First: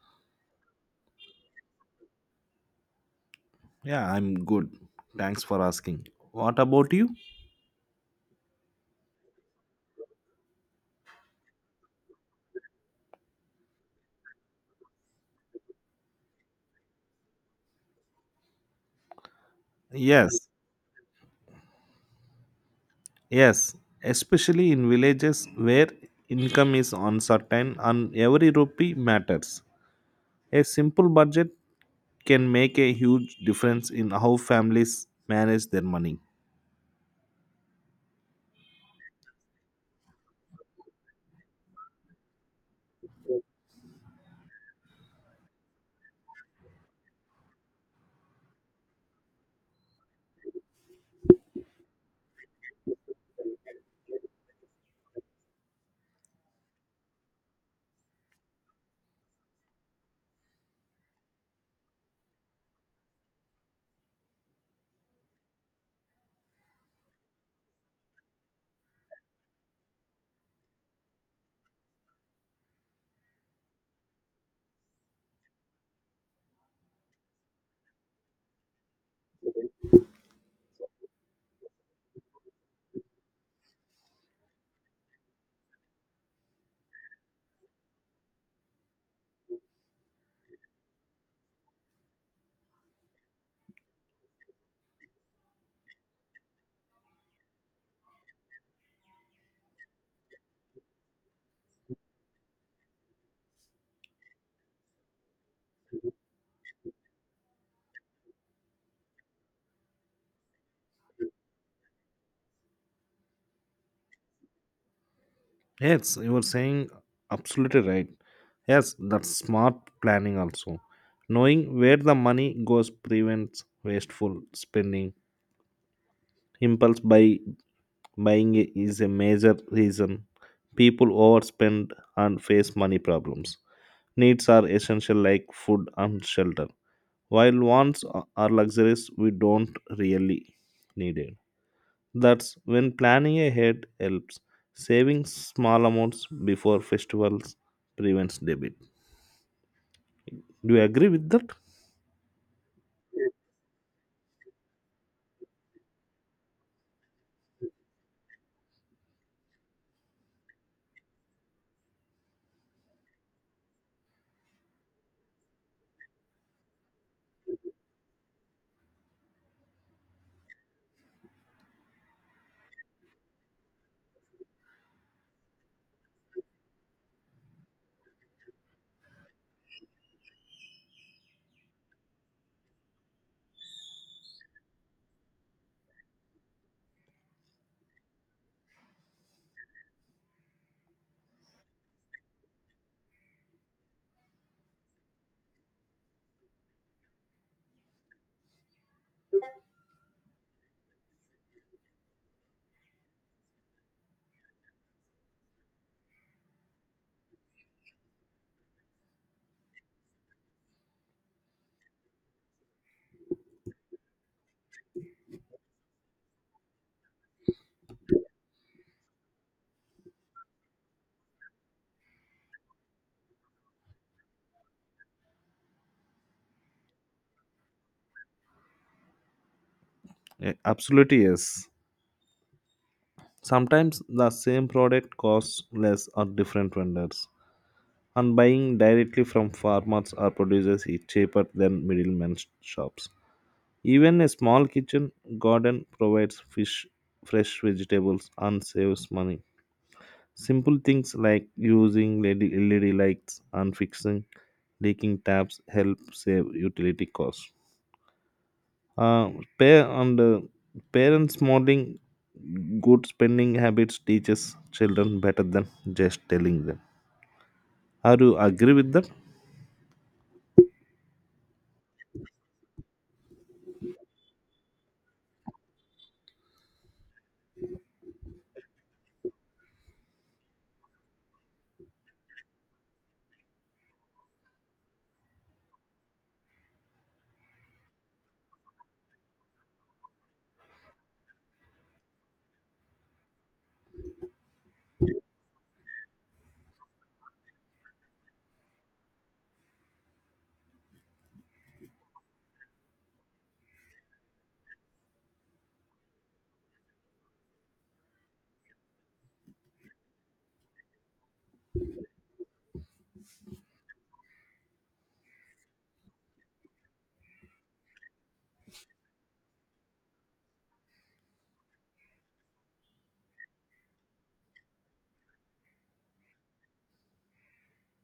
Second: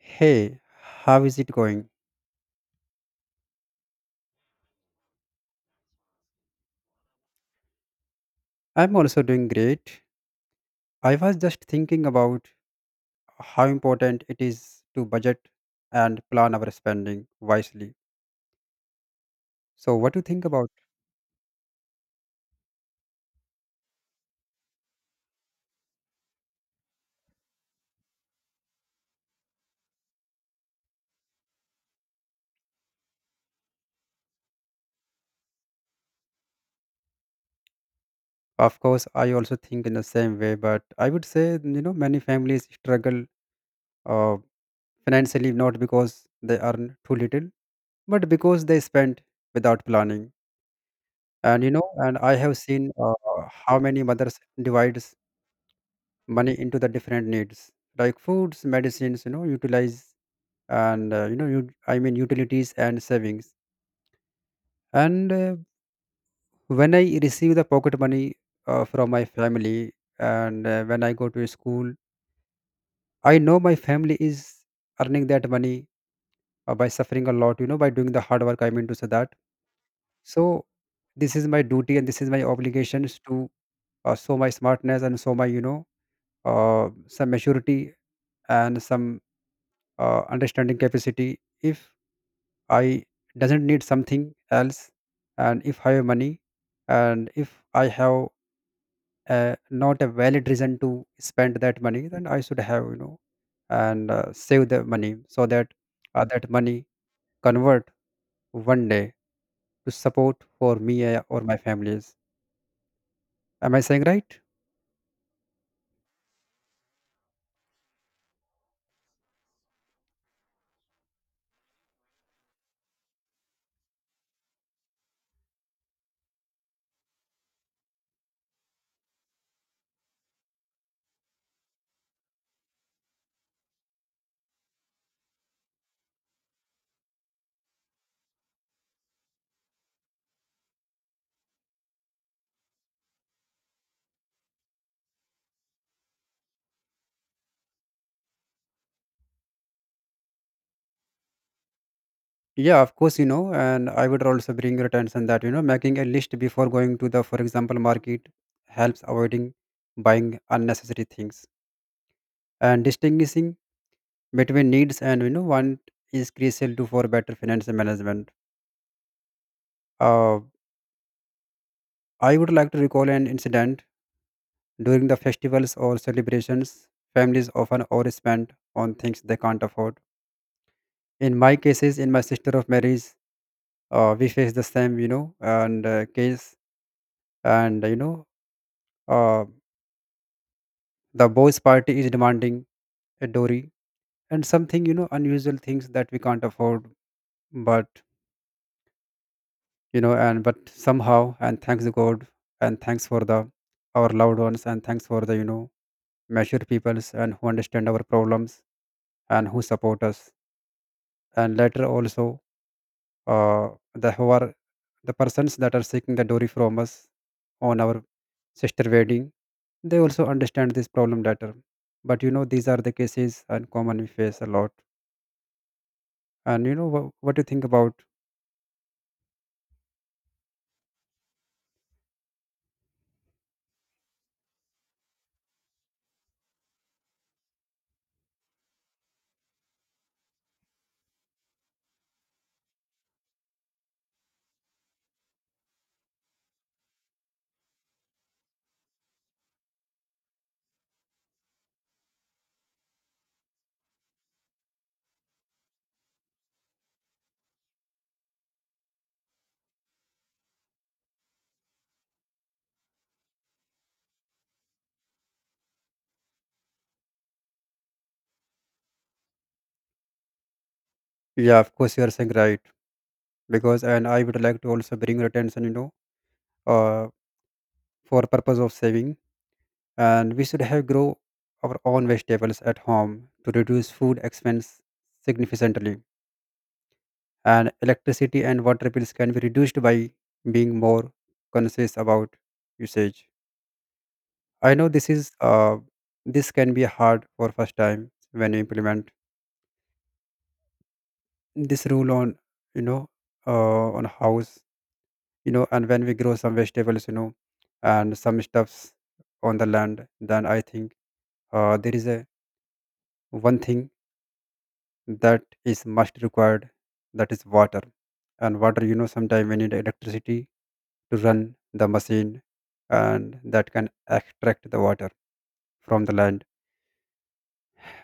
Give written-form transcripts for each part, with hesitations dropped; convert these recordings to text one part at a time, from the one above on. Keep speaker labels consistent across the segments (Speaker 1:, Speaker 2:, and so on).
Speaker 1: Hey, how is it going?
Speaker 2: Yeah, I'm good. Thanks for asking. What about you?
Speaker 1: I'm also doing great. I was just thinking about how important it is to budget and plan our spending wisely. So, what do you think
Speaker 2: Yes,
Speaker 1: about?
Speaker 2: yes, especially in villages where income is uncertain and every rupee matters. A simple budget can make a huge difference in how families manage their money.
Speaker 1: Of course, I also think in the same way, but I would say, you know, many families struggle uh, financially not because they earn too little, but because they spend without planning. And you know, and I have seen how many mothers divide money into the different needs like foods medicines you know utilize and you know you I mean utilities and savings and when I receive the pocket money from my family and when I go to school, I know my family is earning that money by suffering a lot, you know, by doing the hard work, I mean to say that. So this is my duty and this is my obligations to show my smartness and show my you know some maturity and some understanding capacity if I doesn't need something else. And if I have money, and if I have not a valid reason to spend that money, then I should have you know and save the money so that that money convert one day to support for me or my families. Am I saying right?
Speaker 2: Yes, you were saying absolutely right. Yes, that's smart planning also. Knowing where the money goes prevents wasteful spending, impulse buy Buying is a major reason people overspend and face money problems. Needs are essential, like food and shelter, while wants are luxuries we don't really need it. That's when planning ahead helps. Saving small amounts before festivals prevents debit. Do you agree with that?
Speaker 1: Yeah, of course, you know, and I would also bring your attention that, you know, making a list before going to the, for example, market helps avoiding buying unnecessary things and distinguishing between needs and you know want is crucial to for better financial management. Uh, I would like to recall an incident during the festivals or celebrations. Families often overspend on things they can't afford. In my cases, in my sister of marriage, we face the same, you know, and case, and you know, uh, the boys' party is demanding a dowry and something, you know, unusual things that we can't afford. But you know and but somehow, and thanks god, and thanks for the our loved ones, and thanks for the you know mature peoples and who understand our problems and who support us and later also uh the who are the persons that are seeking the dowry from us on our sister wedding, they also understand this problem later. But you know, these are the cases and common we face a lot. And you know, what do you think about?
Speaker 2: Absolutely, yes. Sometimes the same product costs less at different vendors, and buying directly from farmers or producers is cheaper than middlemen shops. Even a small kitchen garden provides fish, fresh vegetables, and saves money. Simple things like using LED lights and fixing leaking taps help save utility costs. Uh, and parents modeling good spending habits teaches children better than just telling them. How do you agree with that?
Speaker 1: Yeah, of course, you are saying right, because and I would like to also bring your attention, you know, uh, for purpose of saving, and we should have grow our own vegetables at home to reduce food expense significantly, and electricity and water bills can be reduced by being more conscious about usage. I know this is this can be hard for first time when you implement this rule on you know on house. You know, and when we grow some vegetables, you know, and some stuffs on the land, then I think there is a one thing that is must required, that is water. And water, you know, sometimes we need electricity to run the machine, and that can extract the water from the land.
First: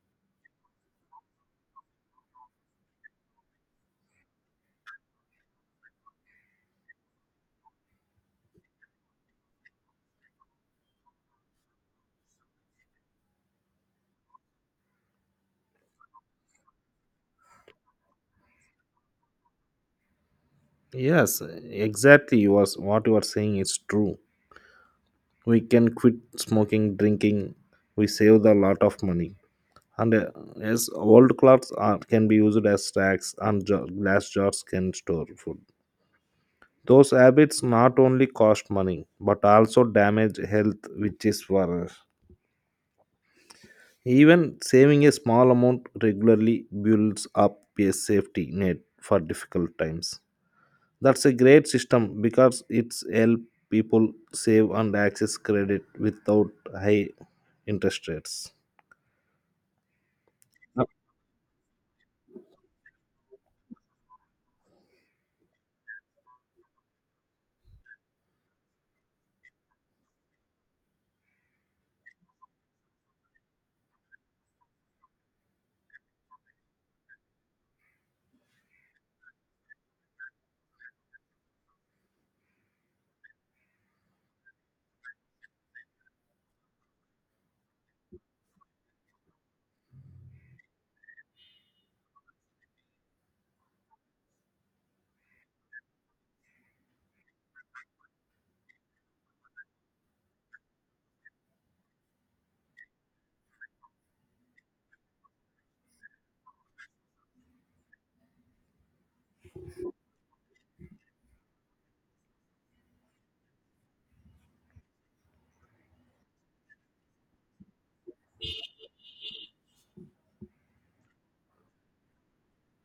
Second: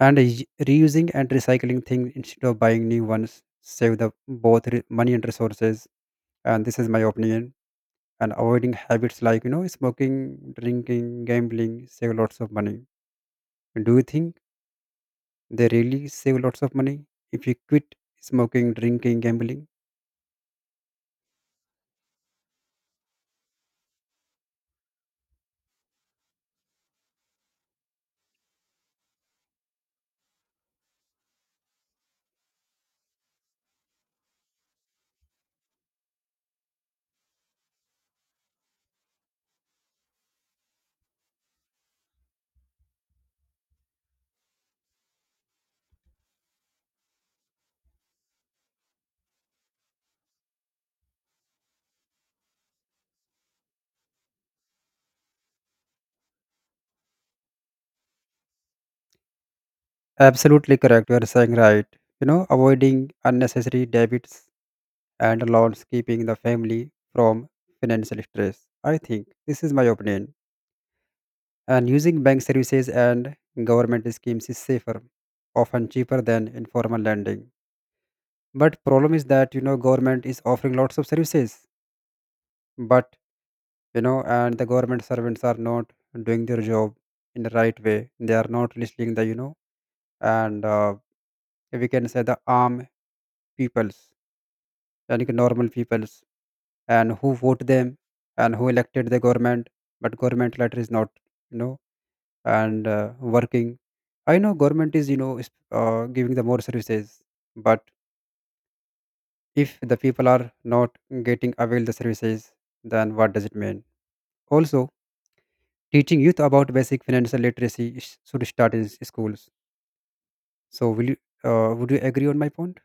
Speaker 1: And reusing and recycling things instead of buying new ones save the both money and resources, and this is my opinion. And avoiding habits like you know smoking, drinking, gambling save lots of money. Do you think they really save lots of money if you quit smoking, drinking, gambling?
Speaker 2: Yes, exactly. You was what you are saying is true. We can quit smoking, drinking. We save a lot of money. And yes, old clothes are, can be used as stacks, and jar, glass jars can store food. Those habits not only cost money but also damage health, which is worse. Even saving a small amount regularly builds up a safety net for difficult times. That's a great system because it's help people save and access credit without high interest rates.
Speaker 1: Absolutely
Speaker 2: Uh,
Speaker 1: correct. You are saying right. You know, avoiding unnecessary debits and loans, keeping the family from financial stress. I think this is my opinion. And using bank services and government schemes is safer, often cheaper than informal lending. But problem is that you know government is offering lots of services, but you know, and the government servants are not doing their job in the right way. They are not listening the you know, and we can say the arm peoples and like normal peoples and who vote them and who elected the government, but government letter is not you know and working. I know government is you know is, giving the more services, but if the people are not getting avail the services, then what does it mean? Also, teaching youth about basic financial literacy should start in schools. So will you would you agree on my point?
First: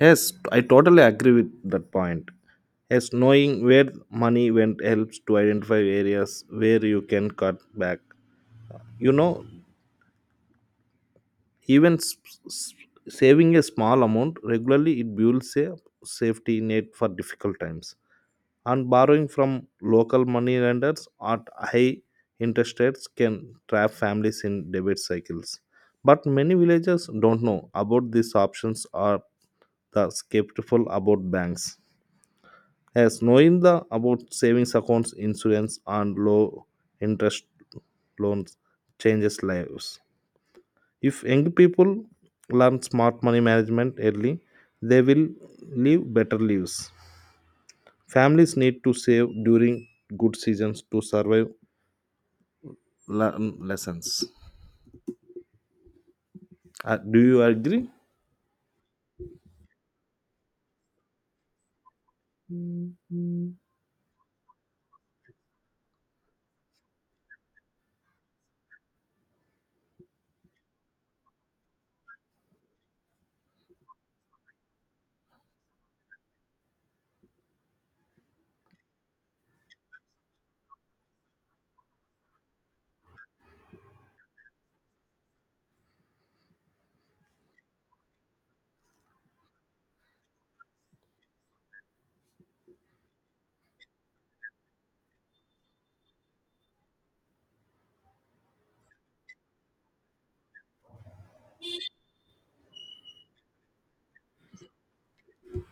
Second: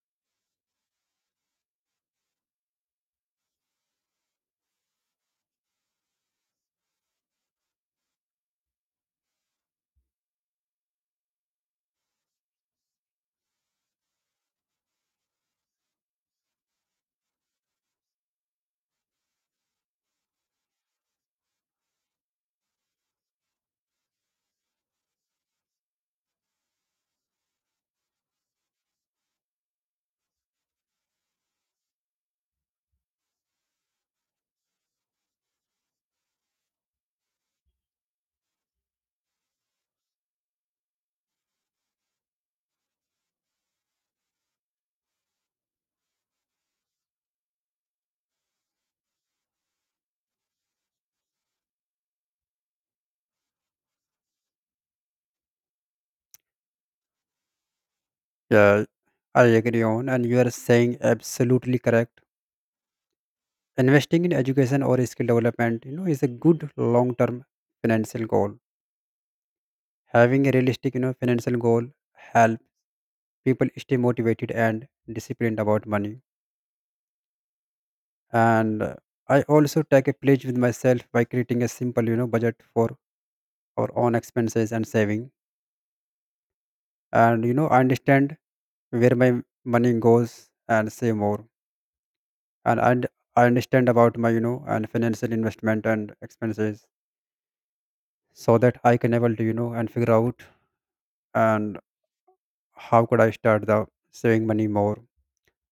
Speaker 2: Yes, I totally agree with that point. Yes, knowing where money went helps to identify areas where you can cut back. You know, even s- saving a small amount regularly it builds a safety net for difficult times. And borrowing from local money lenders at high interest rates can trap families in debt cycles. But many villagers don't know about these options or the skeptical about banks. As knowing the about savings accounts, insurance, and low interest loans changes lives. If young people learn smart money management early, they will live better lives. Families need to save during good seasons to survive learn lessons. Do you agree?
Speaker 1: Yeah, I agree on, and you are saying absolutely correct. Investing in education or skill development, you know, is a good long-term financial goal. Having a realistic, you know, financial goal help people stay motivated and disciplined about money. And I also take a pledge with myself by creating a simple, you know, budget for our own expenses and saving. And you know, I understand where my money goes and save more. And I understand about my, you know, and financial investment and expenses, so that I can able to, you know, and figure out and how could I start the saving money more?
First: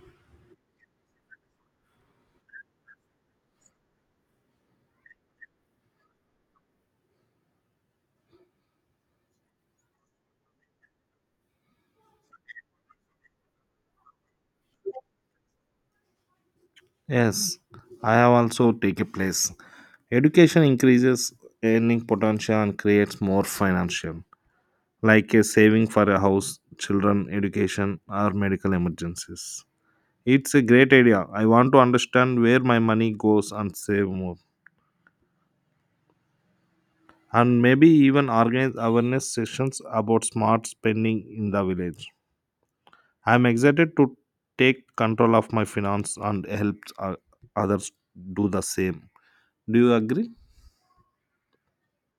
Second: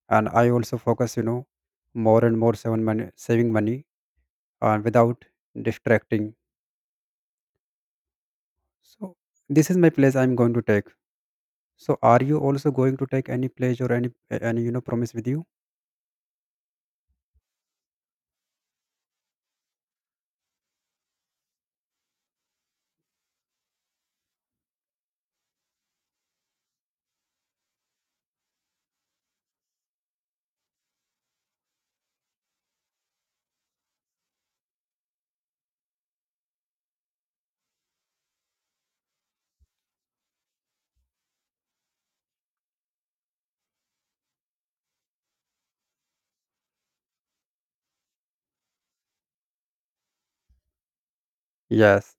Speaker 1: And I also focus, you know, more and more saving money, and without distracting. So this is my pledge I'm going to take. So are you also going to take any pledge or any you know promise with you?
Speaker 2: Yes, I have also taken place. Education increases earning potential and creates more financial, like a saving for a house, children, education, or medical emergencies. It's a great idea. I want to understand where my money goes and save more. And maybe even organize awareness sessions about smart spending in the village. I'm excited to take control of my finance and help others do the same. Do you agree?
Speaker 1: Yes,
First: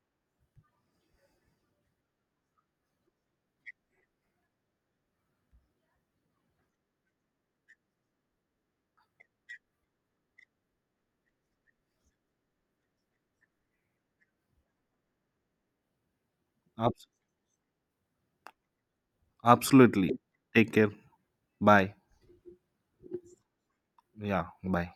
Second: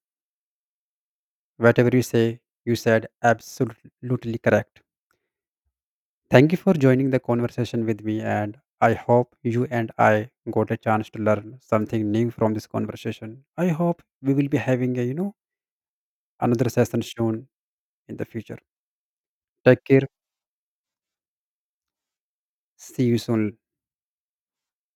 Speaker 1: whatever you say, you said absolutely correct. Thank you for joining the conversation with me, and I hope you and I got a chance to learn something new from this conversation. I hope we will be having a you know another session
Speaker 2: Abs-
Speaker 1: soon. In the future. Take care.
Speaker 2: absolutely. Take care. Bye.
Speaker 1: See you soon.
Speaker 2: Yeah, bye.